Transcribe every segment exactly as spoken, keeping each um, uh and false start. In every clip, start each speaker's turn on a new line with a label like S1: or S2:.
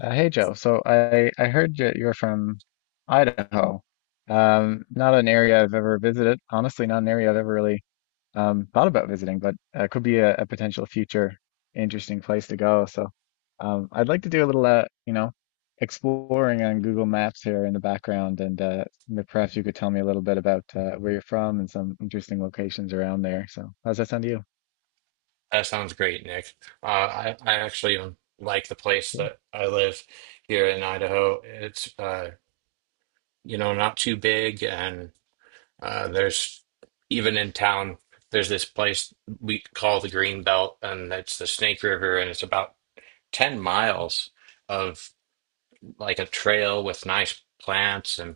S1: Uh, hey Joe, so I, I heard that you're from Idaho. Um, not an area I've ever visited. Honestly, not an area I've ever really um, thought about visiting, but uh, could be a, a potential future interesting place to go. So um, I'd like to do a little, uh, you know, exploring on Google Maps here in the background, and uh, m- perhaps you could tell me a little bit about uh, where you're from and some interesting locations around there. So how's that sound to you?
S2: That sounds great, Nick. Uh, I, I actually um, like the place
S1: Yeah.
S2: that I live here in Idaho. It's, uh, you know, not too big, and uh, there's, even in town, there's this place we call the Green Belt, and it's the Snake River, and it's about ten miles of, like, a trail with nice plants. And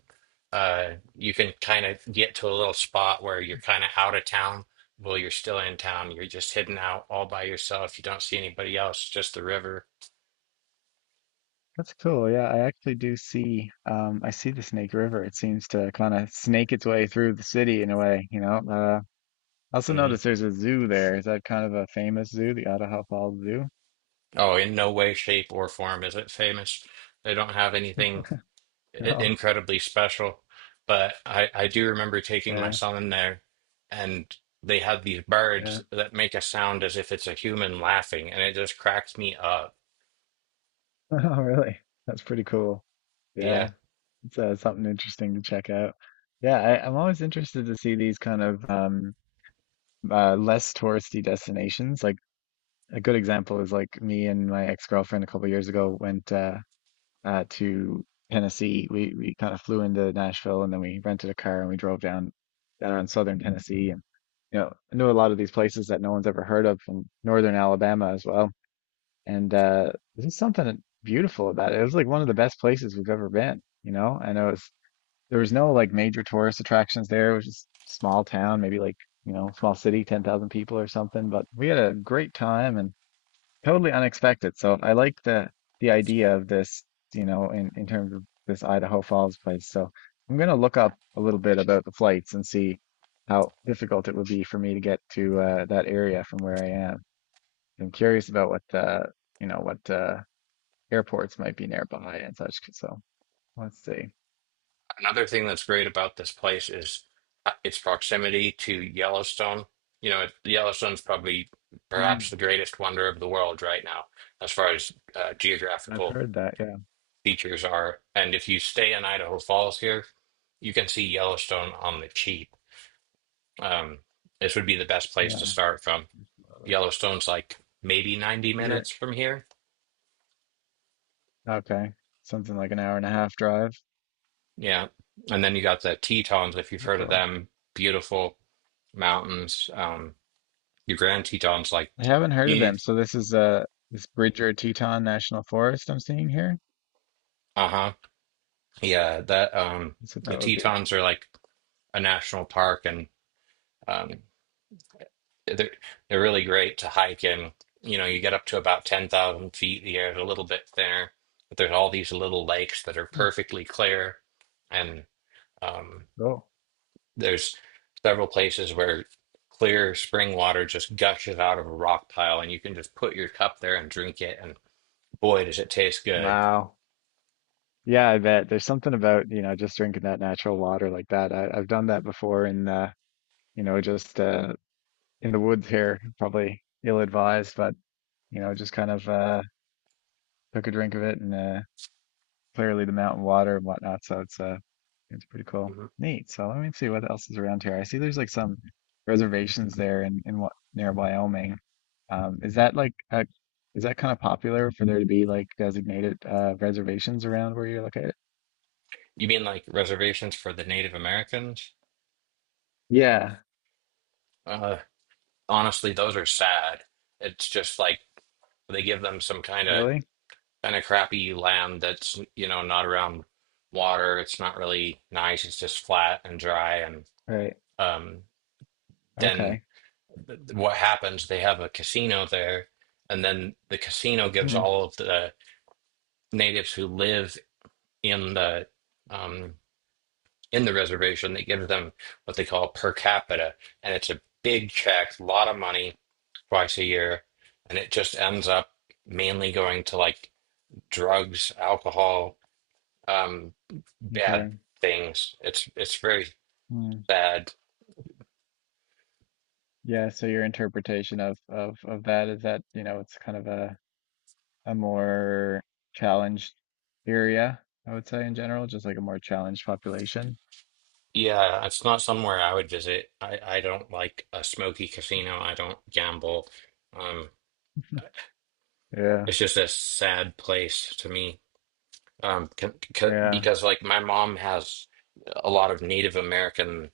S2: uh you can kind of get to a little spot where you're kind of out of town. Well, you're still in town, you're just hidden out all by yourself. You don't see anybody else, just the river.
S1: That's cool. Yeah, I actually do see um I see the Snake River. It seems to kind of snake its way through the city in a way, you know. Uh I also
S2: Hmm.
S1: noticed there's a zoo there. Is that kind of a famous zoo, the Idaho Falls Zoo?
S2: Oh, in no way, shape, or form is it famous. They don't have anything i-
S1: No.
S2: incredibly special, but I I do remember taking my
S1: Yeah,
S2: son there, and they had these birds
S1: yeah.
S2: that make a sound as if it's a human laughing, and it just cracked me up.
S1: Oh, really? That's pretty cool. Yeah,
S2: Yeah.
S1: it's uh, something interesting to check out. Yeah, I, I'm always interested to see these kind of um, uh, less touristy destinations. Like a good example is like me and my ex-girlfriend a couple years ago went. Uh, uh, to Tennessee. We we kind of flew into Nashville and then we rented a car and we drove down down in southern Tennessee, and you know, I knew a lot of these places that no one's ever heard of from northern Alabama as well. And uh, there's something beautiful about it. It was like one of the best places we've ever been. You know, and it was there was no like major tourist attractions there. It was just small town, maybe like, you know, small city, ten thousand people or something. But we had a great time, and totally unexpected. So I like the the idea of this, you know, in in terms of this Idaho Falls place. So I'm gonna look up a little bit about the flights and see how difficult it would be for me to get to uh, that area from where I am. I'm curious about what uh, you know, what uh, airports might be nearby and such. So let's see.
S2: Another thing that's great about this place is uh, its proximity to Yellowstone. You know, it- Yellowstone's probably
S1: Mm,
S2: perhaps the greatest wonder of the world right now, as far as uh,
S1: I've
S2: geographical
S1: heard that. Yeah.
S2: features are. And if you stay in Idaho Falls here, you can see Yellowstone on the cheap. Um, this would be the best place to
S1: Yeah.
S2: start from.
S1: Absolutely.
S2: Yellowstone's like maybe ninety
S1: You're
S2: minutes from here.
S1: okay. Something like an hour and a half drive.
S2: Yeah. And then you got the Tetons, if you've
S1: Pretty
S2: heard of
S1: cool.
S2: them, beautiful mountains. Um, Your Grand Teton's like
S1: I haven't heard
S2: you
S1: of
S2: need.
S1: them. So this is uh this Bridger Teton National Forest I'm seeing here.
S2: Uh-huh. Yeah, that um
S1: That's what
S2: The
S1: that would be.
S2: Tetons are like a national park, and um they're they're really great to hike in. You know, you get up to about ten thousand feet, the air's a little bit thinner, but there's all these little lakes that are
S1: Hmm.
S2: perfectly clear. And um
S1: Cool.
S2: there's several places where clear spring water just gushes out of a rock pile, and you can just put your cup there and drink it, and boy does it taste good.
S1: Wow. Yeah, I bet there's something about, you know, just drinking that natural water like that. I, I've done that before in uh, you know, just uh in the woods here, probably ill-advised, but you know, just kind of uh took a drink of it, and uh clearly the mountain water and whatnot. So it's uh it's pretty cool. Neat. So let me see what else is around here. I see there's like some reservations there in, in what near Wyoming. Um, is that like uh is that kind of popular for there to be like designated uh, reservations around where you're located?
S2: You mean like reservations for the Native Americans?
S1: Yeah,
S2: Uh, Honestly, those are sad. It's just like they give them some kind of
S1: really?
S2: kind of crappy land that's, you know, not around water. It's not really nice. It's just flat and dry. And
S1: Right.
S2: um, then
S1: Okay.
S2: th- th- what happens? They have a casino there, and then the casino gives
S1: Hmm.
S2: all of the natives who live in the um, in the reservation. They give them what they call per capita, and it's a big check, a lot of money twice a year, and it just ends up mainly going to, like, drugs, alcohol, um, bad
S1: Okay.
S2: things. It's it's very
S1: Hmm.
S2: sad.
S1: Yeah, so your interpretation of, of of that is that, you know, it's kind of a a more challenged area, I would say in general, just like a more challenged population.
S2: Yeah, it's not somewhere I would visit. I I don't like a smoky casino. I don't gamble. Um,
S1: Yeah.
S2: it's just a sad place to me. Um, c c
S1: Yeah.
S2: Because like my mom has a lot of Native American,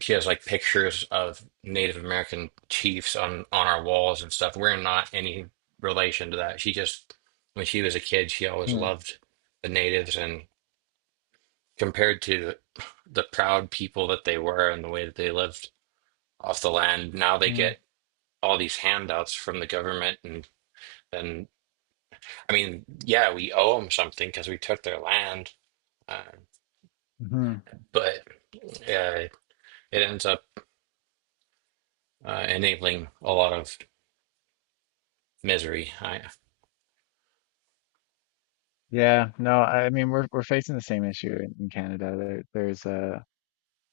S2: she has like pictures of Native American chiefs on on our walls and stuff. We're not any relation to that. She just, when she was a kid, she always
S1: Hmm.
S2: loved the natives, and compared to the proud people that they were and the way that they lived off the land, now they
S1: Hmm.
S2: get all these handouts from the government, and and I mean, yeah, we owe them something because we took their land, uh,
S1: Hmm.
S2: but uh, it ends up uh, enabling a lot of misery. I.
S1: Yeah, no, I mean we're we're facing the same issue in, in Canada. There, there's a,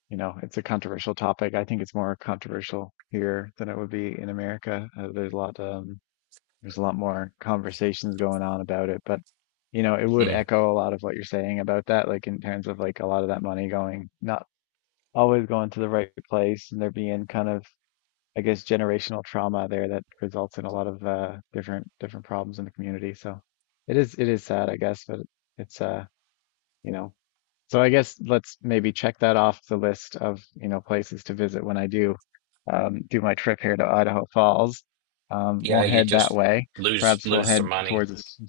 S1: you know, it's a controversial topic. I think it's more controversial here than it would be in America. Uh, there's a lot, um, there's a lot more conversations going on about it, but you know, it would
S2: Mm.
S1: echo a lot of what you're saying about that, like in terms of like a lot of that money going not always going to the right place, and there being kind of, I guess, generational trauma there that results in a lot of uh, different different problems in the community. So it is it is sad, I guess, but it's uh, you know, so I guess let's maybe check that off the list of, you know, places to visit when I do um, do my trip here to Idaho Falls. Um,
S2: Yeah,
S1: won't
S2: you
S1: head that
S2: just
S1: way.
S2: lose
S1: Perhaps we'll
S2: lose some
S1: head
S2: money.
S1: towards, this-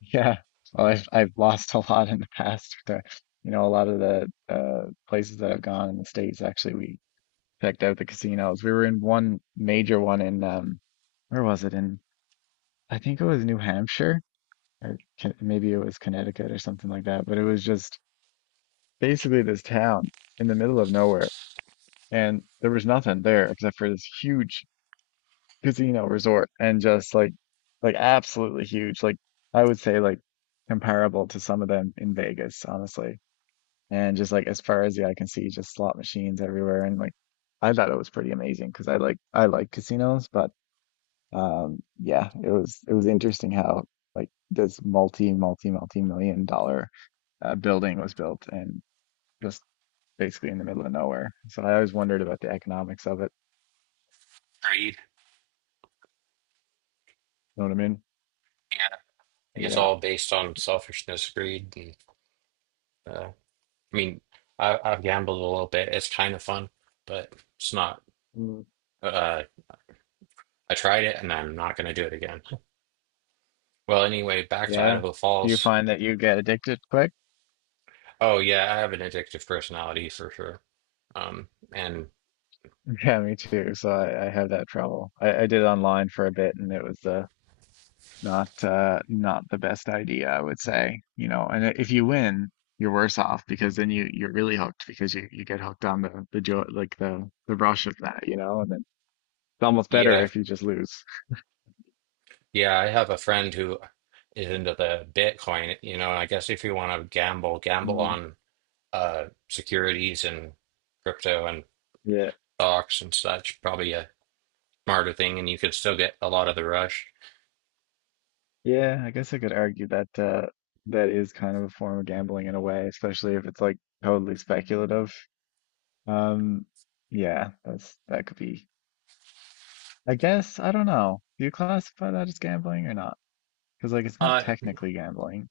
S1: yeah. Well, I've I've lost a lot in the past. To, you know, a lot of the uh, places that I've gone in the States, actually, we checked out the casinos. We were in one major one in um, where was it? In I think it was New Hampshire, or Con- maybe it was Connecticut or something like that. But it was just basically this town in the middle of nowhere, and there was nothing there except for this huge casino resort, and just like like absolutely huge. Like I would say like comparable to some of them in Vegas, honestly. And just like as far as the eye can see, just slot machines everywhere. And like I thought it was pretty amazing because I like I like casinos, but um yeah, it was it was interesting how like this multi multi multi million dollar uh, building was built and just basically in the middle of nowhere. So I always wondered about the economics of it.
S2: Greed.
S1: You know what I mean?
S2: Yeah. It's
S1: Yeah.
S2: all based on selfishness, greed, and uh, I mean, I, I've gambled a little bit. It's kind of fun, but it's not.
S1: Mm.
S2: Uh, I tried it, and I'm not going to do it again. Well, anyway, back to
S1: Yeah.
S2: Idaho
S1: Do you
S2: Falls.
S1: find that you get addicted quick?
S2: Oh yeah, I have an addictive personality for sure. Um, and
S1: Yeah, me too. So I, I have that trouble. I, I did online for a bit, and it was uh, not uh, not the best idea, I would say. You know, and if you win, you're worse off because then you you're really hooked because you, you get hooked on the the joy, like the the rush of that, you know, and then it's almost better
S2: Yeah,
S1: if you just lose.
S2: yeah, I have a friend who is into the Bitcoin, you know, and I guess if you want to gamble, gamble
S1: Mm,
S2: on uh securities and crypto and
S1: yeah.
S2: stocks and such. Probably a smarter thing, and you could still get a lot of the rush.
S1: Yeah, I guess I could argue that uh, that is kind of a form of gambling in a way, especially if it's like totally speculative. Um, yeah, that's that could be. I guess I don't know. Do you classify that as gambling or not? Because like it's not
S2: Uh,
S1: technically gambling.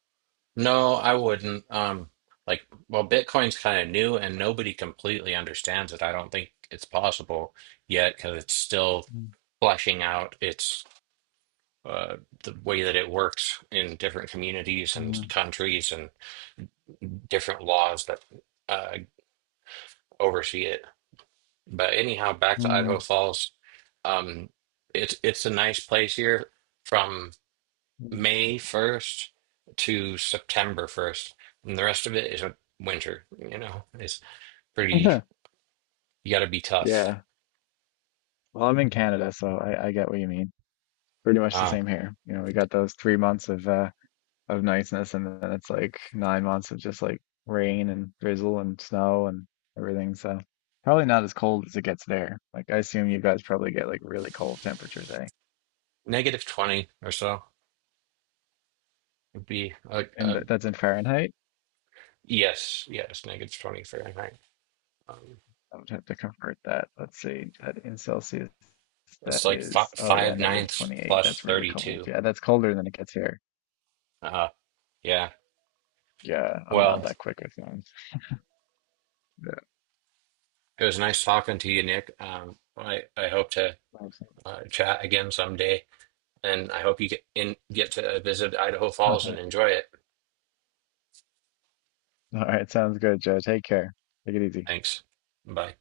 S2: no, I wouldn't. Um, like, well, Bitcoin's kind of new, and nobody completely understands it. I don't think it's possible yet because it's still
S1: Mm,
S2: fleshing out its uh, the way that it works in different communities and
S1: mm,
S2: countries and different laws that uh, oversee it. But anyhow, back to Idaho
S1: mm,
S2: Falls. Um, it's it's a nice place here from
S1: mm.
S2: May first to September first. And the rest of it is a winter. You know, it's pretty, you got to be tough.
S1: Yeah. Well, I'm in Canada, so I, I get what you mean. Pretty much the
S2: Uh,
S1: same here. You know, we got those three months of uh, of niceness, and then it's like nine months of just like rain and drizzle and snow and everything. So probably not as cold as it gets there. Like I assume you guys probably get like really cold temperatures, eh?
S2: Negative twenty or so would be, uh,
S1: And
S2: uh,
S1: th that's in Fahrenheit.
S2: Yes, yes, negative twenty Fahrenheit. Um,
S1: I would have to convert that. Let's see, that in Celsius,
S2: it's
S1: that
S2: like fi
S1: is, oh yeah,
S2: five
S1: negative
S2: ninths
S1: twenty-eight.
S2: plus
S1: That's really cold.
S2: thirty-two.
S1: Yeah, that's colder than it gets here.
S2: Uh, yeah.
S1: Yeah, I'm not
S2: Well,
S1: that quick with things. Yeah.
S2: it was nice talking to you, Nick. Um, I, I hope to
S1: Awesome.
S2: uh, chat again someday, and I hope you get in, get to visit Idaho
S1: All
S2: Falls and
S1: right.
S2: enjoy it.
S1: All right, sounds good, Joe. Take care. Take it easy.
S2: Thanks. Bye.